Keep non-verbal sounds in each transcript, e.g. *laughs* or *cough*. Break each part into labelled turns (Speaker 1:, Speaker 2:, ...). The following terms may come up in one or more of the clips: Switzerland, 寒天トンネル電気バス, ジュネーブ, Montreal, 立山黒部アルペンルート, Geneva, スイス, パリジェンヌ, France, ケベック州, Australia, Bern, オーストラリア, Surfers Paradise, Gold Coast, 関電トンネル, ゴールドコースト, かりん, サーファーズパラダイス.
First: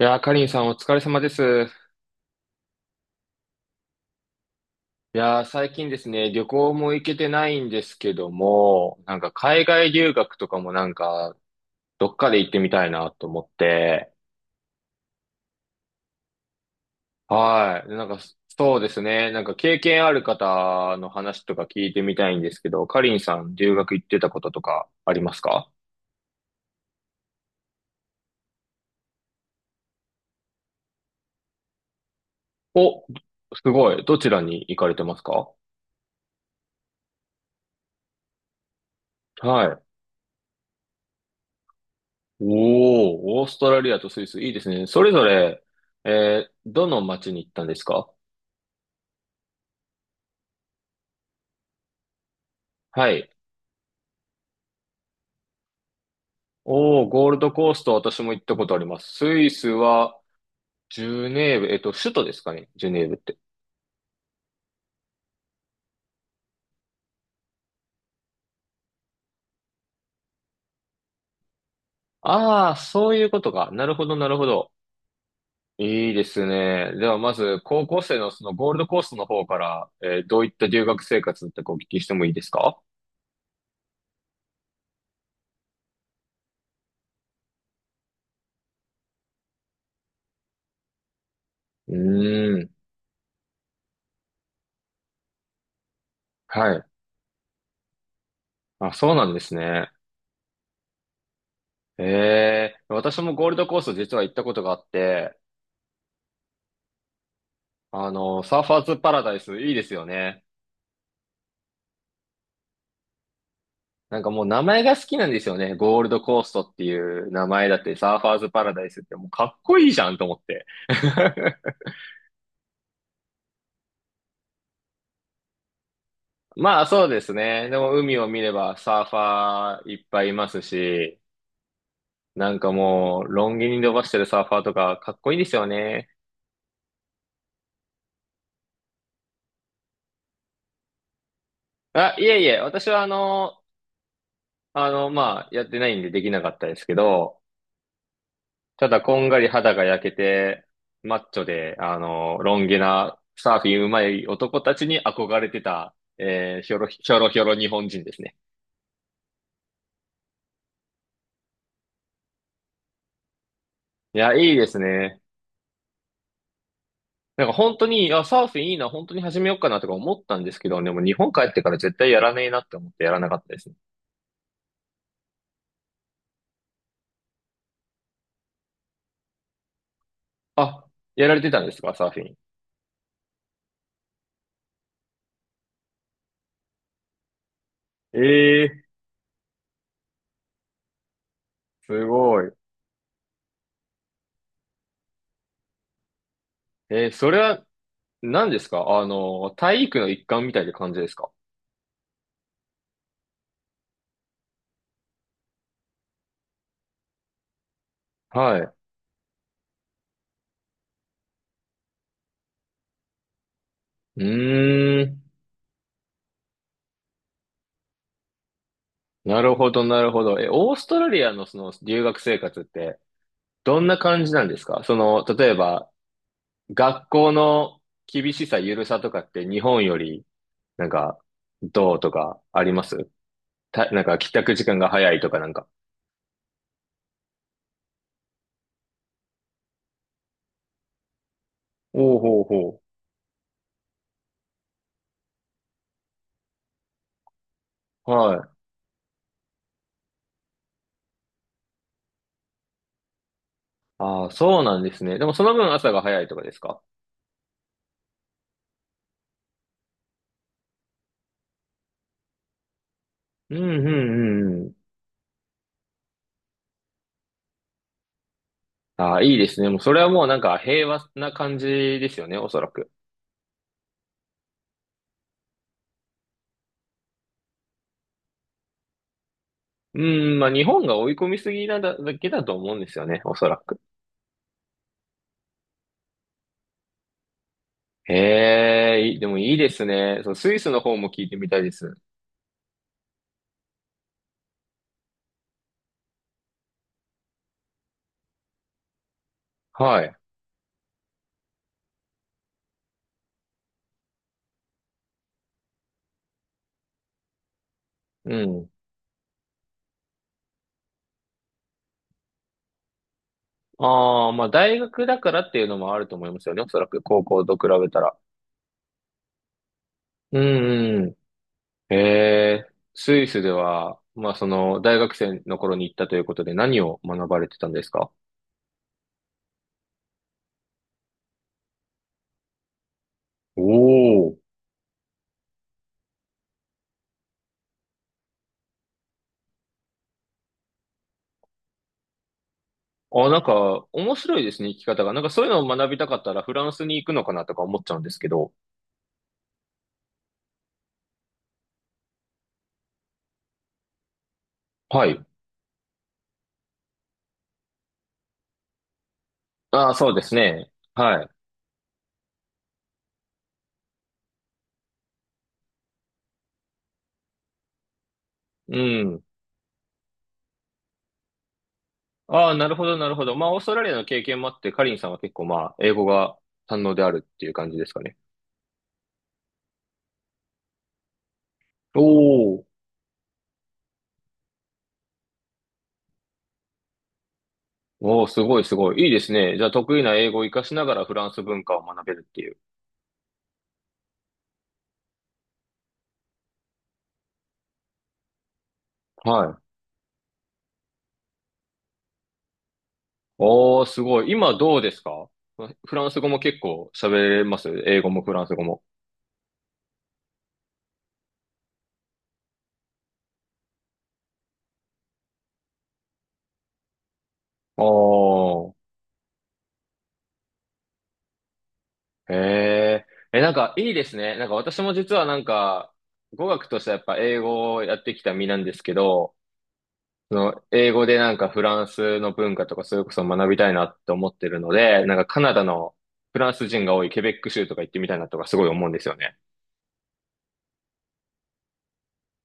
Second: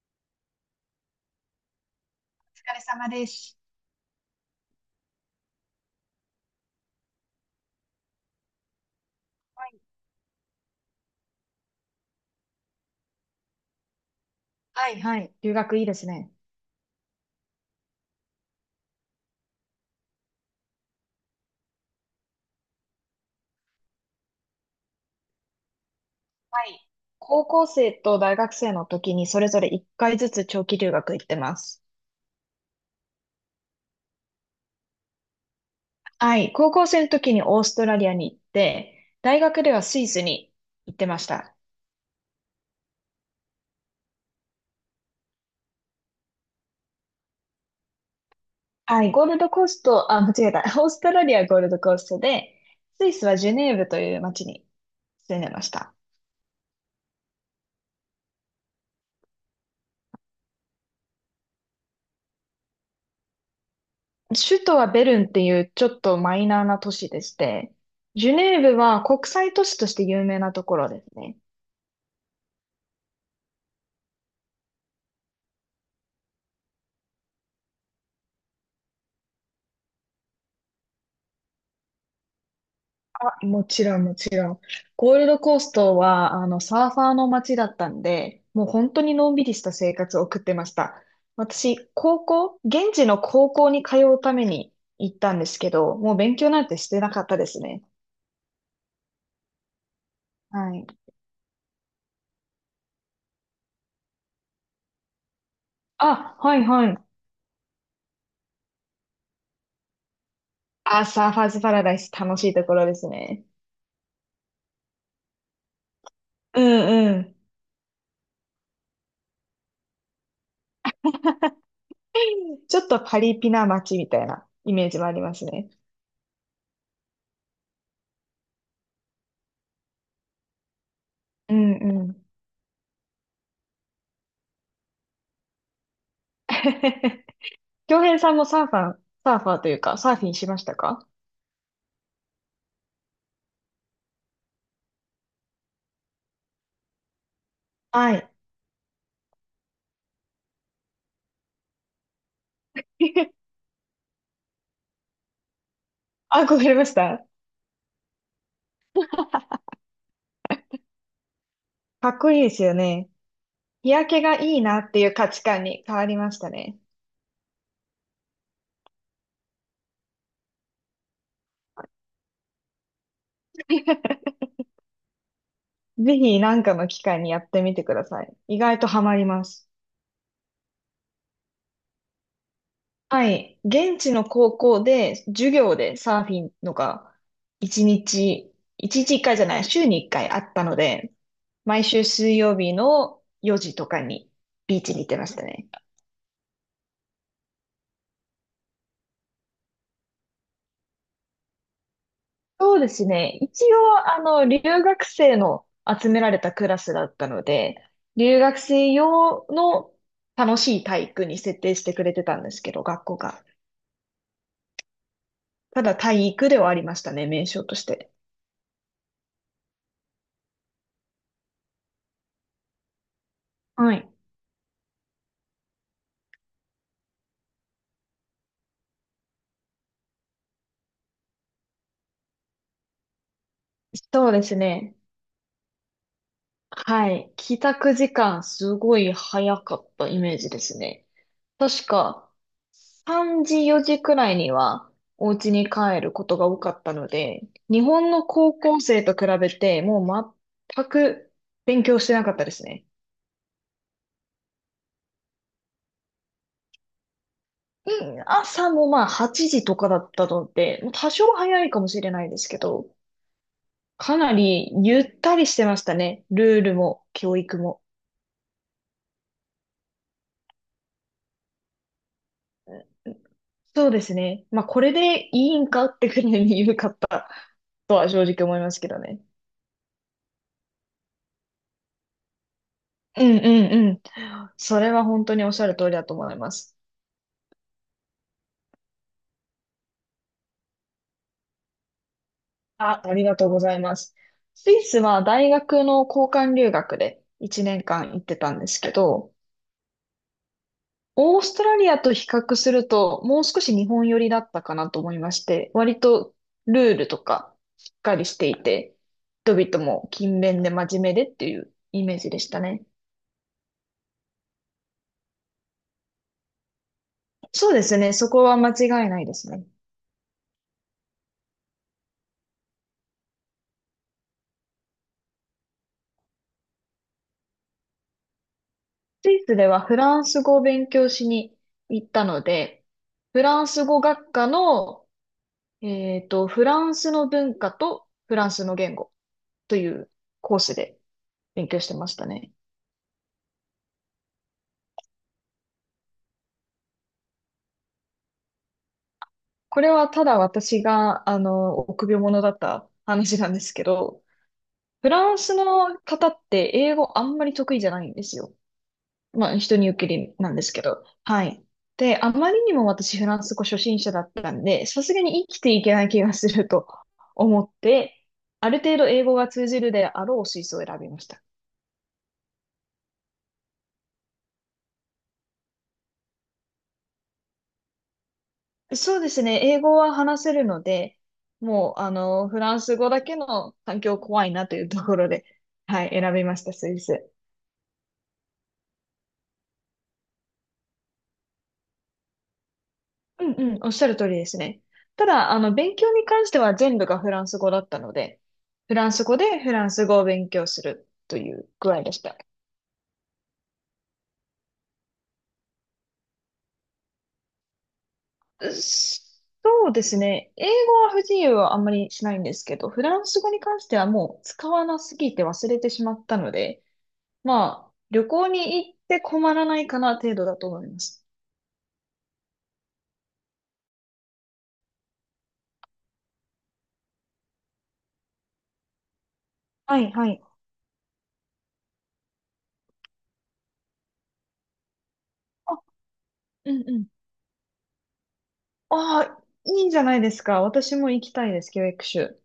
Speaker 1: いやー、かりんさんお疲れ様です。
Speaker 2: お疲れ様です。
Speaker 1: いやー、最近ですね、旅行も行けてないんですけども、なんか海外留学とかもなんか、どっかで行ってみたいなと思って、
Speaker 2: はいはい。留学いいですね。
Speaker 1: はい。なんか、そうですね、なんか経験ある方の話とか聞いてみたいんですけど、かりんさん留学行ってたこととかありますか？
Speaker 2: はい。高校生と大学生の時にそれぞれ1回ずつ長期留学行ってます。
Speaker 1: お、すごい。どちらに行かれてますか？
Speaker 2: はい。高校生の時にオーストラリアに行って、大学
Speaker 1: は
Speaker 2: で
Speaker 1: い。
Speaker 2: はスイスに行ってました。
Speaker 1: おー、オーストラリアとスイス、いいですね。それぞれ、どの町に行ったんですか？
Speaker 2: はい。ゴールドコースト、あ、間違えた。*laughs* オーストラリアはゴールドコーストで、ス
Speaker 1: は
Speaker 2: イス
Speaker 1: い。
Speaker 2: はジュネーブという町に住んでました。
Speaker 1: おー、ゴールドコースト、私も行ったことあります。スイスは、ジュネーブ、首都ですかね、ジュネーブって。
Speaker 2: 首都はベルンっていうちょっとマイナーな都市でして、ジュネーブは国際都市として有名なところですね。
Speaker 1: ああ、そういうことか。なるほど、なるほど。いいですね。では、まず、高校生のそのゴールドコーストの方から、どういった留学生活だったかお聞きしてもいいですか？
Speaker 2: もちろん、もちろん。ゴールドコーストは、サーファーの街だったんで、もう本当にのんびりした生活を送ってました。私、
Speaker 1: う
Speaker 2: 高
Speaker 1: ー
Speaker 2: 校、
Speaker 1: ん。
Speaker 2: 現地の高校に通うために行ったんですけど、もう勉強なん
Speaker 1: は
Speaker 2: て
Speaker 1: い。
Speaker 2: してなかったですね。
Speaker 1: あ、そうなんですね。
Speaker 2: はい。
Speaker 1: ええ、私もゴールドコースト実は行ったことがあって、
Speaker 2: あ、はいはい。
Speaker 1: サーファーズパラダイス、いいですよね。
Speaker 2: あ、サーファーズパラダイス楽しいところですね。
Speaker 1: なんかもう名前が好きなんですよね。ゴールドコース
Speaker 2: う
Speaker 1: トってい
Speaker 2: んう
Speaker 1: う
Speaker 2: ん。
Speaker 1: 名前だって、サーファーズパラダイスってもうかっこいいじゃんと思って。*laughs*
Speaker 2: ちょっとパリピな街みたいなイメージもありますね。
Speaker 1: まあそうですね。でも海を見ればサーファーいっぱいいますし、
Speaker 2: うんうん。
Speaker 1: なんかもうロン毛に伸ばしてるサーファーとかかっこいいですよね。
Speaker 2: *laughs* 京平さんもサーファーというか、サーフィンしましたか？
Speaker 1: あ、いえいえ、私はまあやってないんでできなかったですけど、
Speaker 2: はい。
Speaker 1: ただ、こんがり肌が焼けて、マッチョで、ロン毛な
Speaker 2: *laughs*
Speaker 1: サーフィン上手い男たちに憧れてた、
Speaker 2: 憧
Speaker 1: ひ
Speaker 2: れ
Speaker 1: ょ
Speaker 2: ま
Speaker 1: ろ
Speaker 2: し
Speaker 1: ひょ
Speaker 2: た
Speaker 1: ろひょろ日本人ですね。
Speaker 2: かっこいいですよね。日焼
Speaker 1: い
Speaker 2: け
Speaker 1: や、
Speaker 2: が
Speaker 1: いい
Speaker 2: いい
Speaker 1: です
Speaker 2: なっていう
Speaker 1: ね。
Speaker 2: 価値観に変わりましたね。
Speaker 1: なんか本当に、いや、サーフィンいいな、本当に始めようかなとか思ったんですけど、でも日本帰ってから絶対やらねえなって思ってやらなかったですね。
Speaker 2: ぜひ何かの機会にやってみてください。意外とハマります。
Speaker 1: あ、やられてたんですか、サーフィン。
Speaker 2: はい。現地の高校で授業でサーフィンのが一
Speaker 1: え
Speaker 2: 日、
Speaker 1: えー、
Speaker 2: 一回じゃない、週に一回あったので、毎週
Speaker 1: す
Speaker 2: 水
Speaker 1: ごい。
Speaker 2: 曜日の4時とかにビーチに行ってましたね。
Speaker 1: それは何ですか、体育の一環みたいな感じですか？
Speaker 2: そうですね。一応、留学生の集められたクラスだったので、留
Speaker 1: は
Speaker 2: 学
Speaker 1: い。う
Speaker 2: 生用の楽しい体育に設定してくれてたんですけど、学校が。
Speaker 1: ーん。
Speaker 2: ただ体育ではありましたね、名称として。
Speaker 1: なるほど、なるほど。え、オーストラリアのその留学生活ってどん
Speaker 2: は
Speaker 1: な
Speaker 2: い。
Speaker 1: 感じなんですか？その、例えば、学校の厳しさ、緩さとかって日本より、なんか、どうとかありますなんか
Speaker 2: そ
Speaker 1: 帰
Speaker 2: うで
Speaker 1: 宅
Speaker 2: す
Speaker 1: 時間が
Speaker 2: ね。
Speaker 1: 早いとかなんか。
Speaker 2: はい。帰宅時間、すごい早かったイメージですね。確
Speaker 1: おう
Speaker 2: か、
Speaker 1: ほうほ
Speaker 2: 3時4時くらいにはお家に帰ることが多かったので、日
Speaker 1: う。
Speaker 2: 本の
Speaker 1: はい。
Speaker 2: 高校生と比べてもう全く勉強してなかったですね。
Speaker 1: ああ、そうなんですね。でもその分朝が早いとかですか？
Speaker 2: うん、朝もまあ8時とかだったので、もう多少早いかもしれないですけど、
Speaker 1: うんう
Speaker 2: かな
Speaker 1: んうんう
Speaker 2: り
Speaker 1: ん。
Speaker 2: ゆったりしてましたね。ルールも教育も。
Speaker 1: ああ、いいですね。もうそれはもうなんか平和な感じですよね、おそらく。
Speaker 2: そうですね。まあこれでいいんかってくらいに緩かったとは正直思いますけどね。
Speaker 1: うん、まあ日本が追い込みすぎなだけだと思うんですよね、
Speaker 2: う
Speaker 1: お
Speaker 2: んう
Speaker 1: そらく。
Speaker 2: んうん。それは本当におっしゃる通りだと思います。
Speaker 1: ええ、いいでもいいですね。そう、スイスの方も聞いてみたいです。
Speaker 2: あ、ありがとうございます。スイスは大学の交換留学で1年間行ってたんですけど、
Speaker 1: はい。
Speaker 2: オーストラリアと比較するともう少し日本寄りだったかなと思いまして、割とルールとかしっかり
Speaker 1: う
Speaker 2: してい
Speaker 1: ん。
Speaker 2: て、人々も勤勉で真面目でっていうイメージでしたね。
Speaker 1: ああ、まあ大学だからっていうのもあると思いますよね。おそらく高校と比
Speaker 2: そうで
Speaker 1: べ
Speaker 2: す
Speaker 1: た
Speaker 2: ね、
Speaker 1: ら。
Speaker 2: そこは間違いないですね。
Speaker 1: うんうん。ええ、スイスでは、まあその大学生の頃に行ったということで何を学ばれてたんですか？
Speaker 2: スイスではフランス語を勉強しに行ったので、フ
Speaker 1: お
Speaker 2: ランス語学
Speaker 1: お、
Speaker 2: 科のフランスの文化とフランスの言語というコースで勉強してましたね。
Speaker 1: あ、なんか面白いですね、生き方が。なんかそういうのを学びたかったらフランスに行くのかなとか思っちゃうんですけど。
Speaker 2: これはただ私が、臆病者だった話なんですけど、
Speaker 1: は
Speaker 2: フ
Speaker 1: い。
Speaker 2: ランスの方って英語あんまり得意じゃないんですよ。まあ、人に
Speaker 1: ああ、
Speaker 2: 受け
Speaker 1: そうで
Speaker 2: り
Speaker 1: す
Speaker 2: なんで
Speaker 1: ね。
Speaker 2: すけど。
Speaker 1: はい。
Speaker 2: はい。で、あまりにも私フランス語初心者だったんで、さすがに生きていけない気がすると思って、あ
Speaker 1: う
Speaker 2: る程度英
Speaker 1: ん。
Speaker 2: 語が通じるであろう水素を選びました。
Speaker 1: ああ、なるほど、なるほど。まあ、オーストラリアの経験もあって、カリンさんは結構まあ、英語が堪能であるっていう感じですかね。
Speaker 2: そうですね。英語は話せるので、もう、
Speaker 1: お
Speaker 2: フ
Speaker 1: お。
Speaker 2: ランス語だけの環境怖いなというところで、はい、選びました、スイス。
Speaker 1: おお、すごい、すごい。いいですね。じゃあ、得意な英語を活かしながらフランス文化を学べるっていう。
Speaker 2: うんうん、おっしゃる通りですね。ただ、勉強に関しては全部がフランス語だったので、フランス語
Speaker 1: は
Speaker 2: でフ
Speaker 1: い。
Speaker 2: ランス語を勉強するという具合でした。
Speaker 1: おお、すごい。今どうですか？フランス語も結構喋れます、英語もフランス語も。
Speaker 2: そうですね。英語は不自由はあんまりしないんですけど、フランス語に関してはもう使わなすぎて忘れてしまったので、まあ、旅行
Speaker 1: おー。
Speaker 2: に行って困らないかな程度だと思います。
Speaker 1: へえ。え、なんかいいですね。なんか私も実はなんか、語学としてはやっぱ英語をやってきた身なんですけど、
Speaker 2: はい、は
Speaker 1: そ
Speaker 2: い。
Speaker 1: の、英語でなんかフランスの文化とかそれこそ学びたいなって思ってるので、なんかカナダ
Speaker 2: あ、
Speaker 1: のフランス
Speaker 2: うん
Speaker 1: 人が
Speaker 2: う
Speaker 1: 多
Speaker 2: ん。
Speaker 1: いケベック州とか行ってみたいなとかすごい思うんですよ
Speaker 2: あ
Speaker 1: ね。
Speaker 2: あ、いいんじゃないですか。私も行きたいです。教ク州。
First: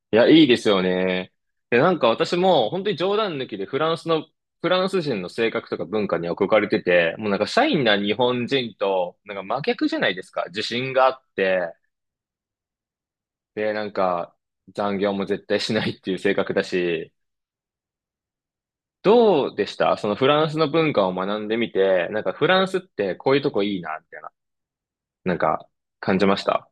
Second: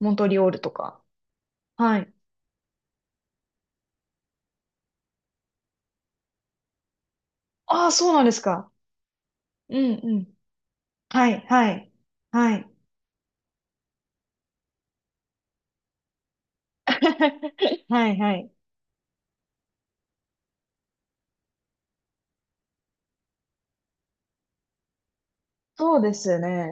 Speaker 2: モ
Speaker 1: い
Speaker 2: ント
Speaker 1: や、
Speaker 2: リ
Speaker 1: い
Speaker 2: オ
Speaker 1: い
Speaker 2: ー
Speaker 1: で
Speaker 2: ル
Speaker 1: す
Speaker 2: と
Speaker 1: よ
Speaker 2: か。
Speaker 1: ね。で、な
Speaker 2: は
Speaker 1: んか
Speaker 2: い。
Speaker 1: 私も本当に冗談抜きでフランスの、フランス人の性格とか文化に憧れてて、もうなんかシャイ
Speaker 2: ああ、
Speaker 1: な
Speaker 2: そ
Speaker 1: 日
Speaker 2: うなんです
Speaker 1: 本
Speaker 2: か。
Speaker 1: 人と、なんか真
Speaker 2: う
Speaker 1: 逆じゃ
Speaker 2: ん
Speaker 1: ない
Speaker 2: う
Speaker 1: です
Speaker 2: ん。
Speaker 1: か。自信があっ
Speaker 2: はい、
Speaker 1: て、
Speaker 2: はい。はい、
Speaker 1: で、なんか残業も絶対しないっていう性格だし、
Speaker 2: *laughs* はい、はい。
Speaker 1: どうでした、そのフランスの文化を学んでみて、なんかフランスってこういうとこいいな、みたいな、なんか
Speaker 2: そうで
Speaker 1: 感じま
Speaker 2: す
Speaker 1: し
Speaker 2: ね。
Speaker 1: た？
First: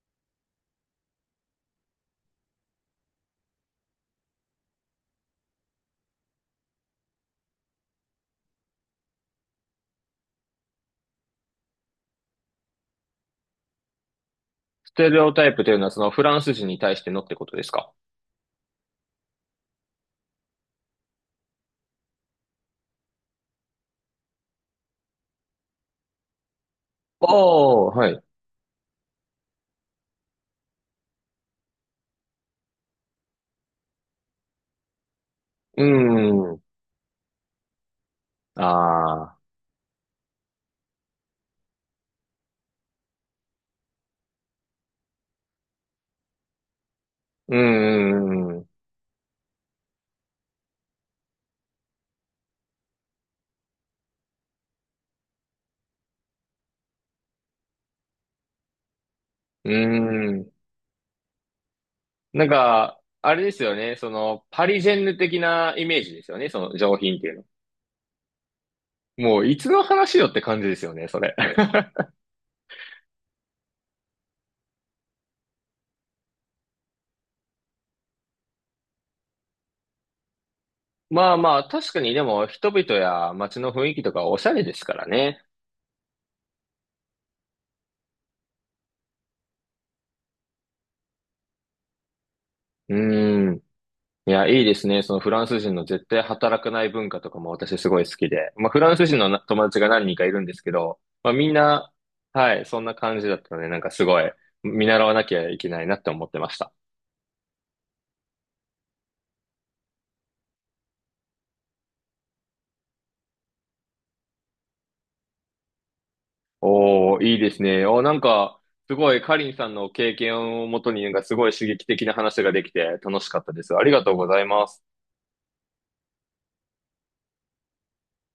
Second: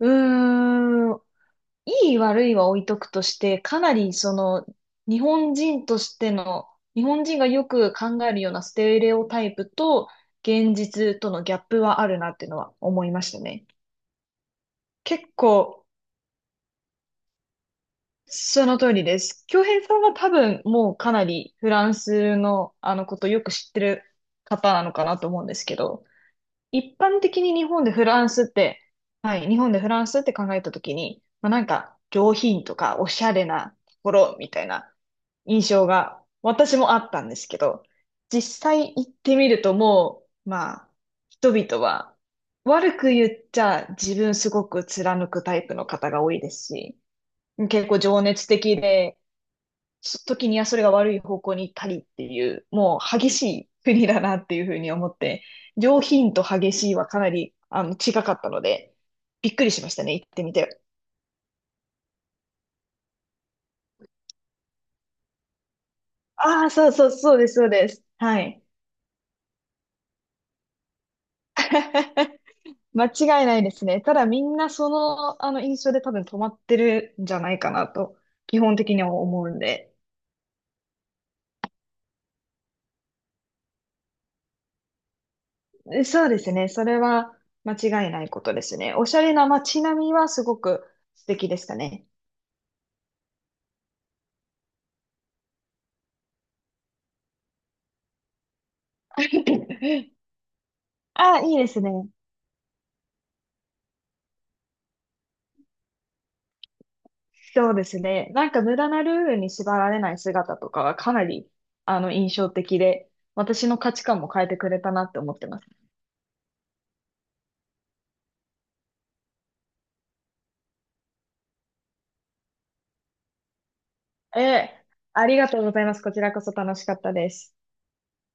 Speaker 2: うーん。いい悪いは置いとくとして、かなりその日本人としての、日本人がよく考えるようなステレオタイプと現実とのギャップはあるなっていうのは思いましたね。
Speaker 1: ステレ
Speaker 2: 結
Speaker 1: オタイプという
Speaker 2: 構
Speaker 1: のはそのフランス人に対してのってことですか？
Speaker 2: その通りです。京平さんは多分もうかなりフランスのことよく知ってる方なのかなと思うんですけど、一般的に日本
Speaker 1: お
Speaker 2: で
Speaker 1: ー、
Speaker 2: フ
Speaker 1: はい。
Speaker 2: ラ
Speaker 1: う
Speaker 2: ンスって、はい、日本でフランスって考えたときに、まあ、なんか上品とかおしゃれなところみたいな印
Speaker 1: ー
Speaker 2: 象が
Speaker 1: ん。
Speaker 2: 私もあったんですけど、実際行っ
Speaker 1: あ
Speaker 2: て
Speaker 1: あ。
Speaker 2: みるともう、まあ、人々は悪く言っちゃ自分すごく貫くタイプの方が多いですし、
Speaker 1: うー
Speaker 2: 結構情熱
Speaker 1: ん。う
Speaker 2: 的で、そ時にはそれが悪い方向に行ったりっていう、もう激しい国だなっていうふうに思って、上品と激しいはかなり近かったので、びっく
Speaker 1: ー
Speaker 2: りしましたね、行って
Speaker 1: ん。
Speaker 2: みて。
Speaker 1: なんか、あれですよね。その、パリジェンヌ的なイメージですよね。そ
Speaker 2: ああ、
Speaker 1: の
Speaker 2: そう
Speaker 1: 上
Speaker 2: そう、
Speaker 1: 品ってい
Speaker 2: そう
Speaker 1: う
Speaker 2: です、そうです。はい。
Speaker 1: の。もう、いつの話よって感じですよね、それ。*laughs*
Speaker 2: 間違いないですね。ただみんなその、あの印象で多分止まってるんじゃないかなと、基本的には思うんで。
Speaker 1: まあまあ、確かにでも人々や街の雰囲気とかおしゃれですからね。
Speaker 2: そうですね。それは間違いないことですね。おしゃれな街並みはすごく素敵でしたね。
Speaker 1: うーん。いや、いいですね。そのフランス人の絶対働かない文化とかも私すごい好きで。まあ、フランス人のな友達が何
Speaker 2: *laughs*
Speaker 1: 人かいるんですけど、まあ、
Speaker 2: あ、
Speaker 1: みん
Speaker 2: いいですね。
Speaker 1: な、はい、そんな感じだったので、なんかすごい見習わなきゃいけないなって思ってました。
Speaker 2: そうですね。なんか無駄なルールに縛られない姿とかはかなり、印象的で、私の価値観も変えてくれたなって思ってます。
Speaker 1: おー、いいですね。おー、なんか、すごいカリンさんの経験をもとに、なんかすごい刺激的な話ができて楽しかったです。ありがとうござ
Speaker 2: え
Speaker 1: います。
Speaker 2: え、ありがとうございます。こちらこそ楽しかったです。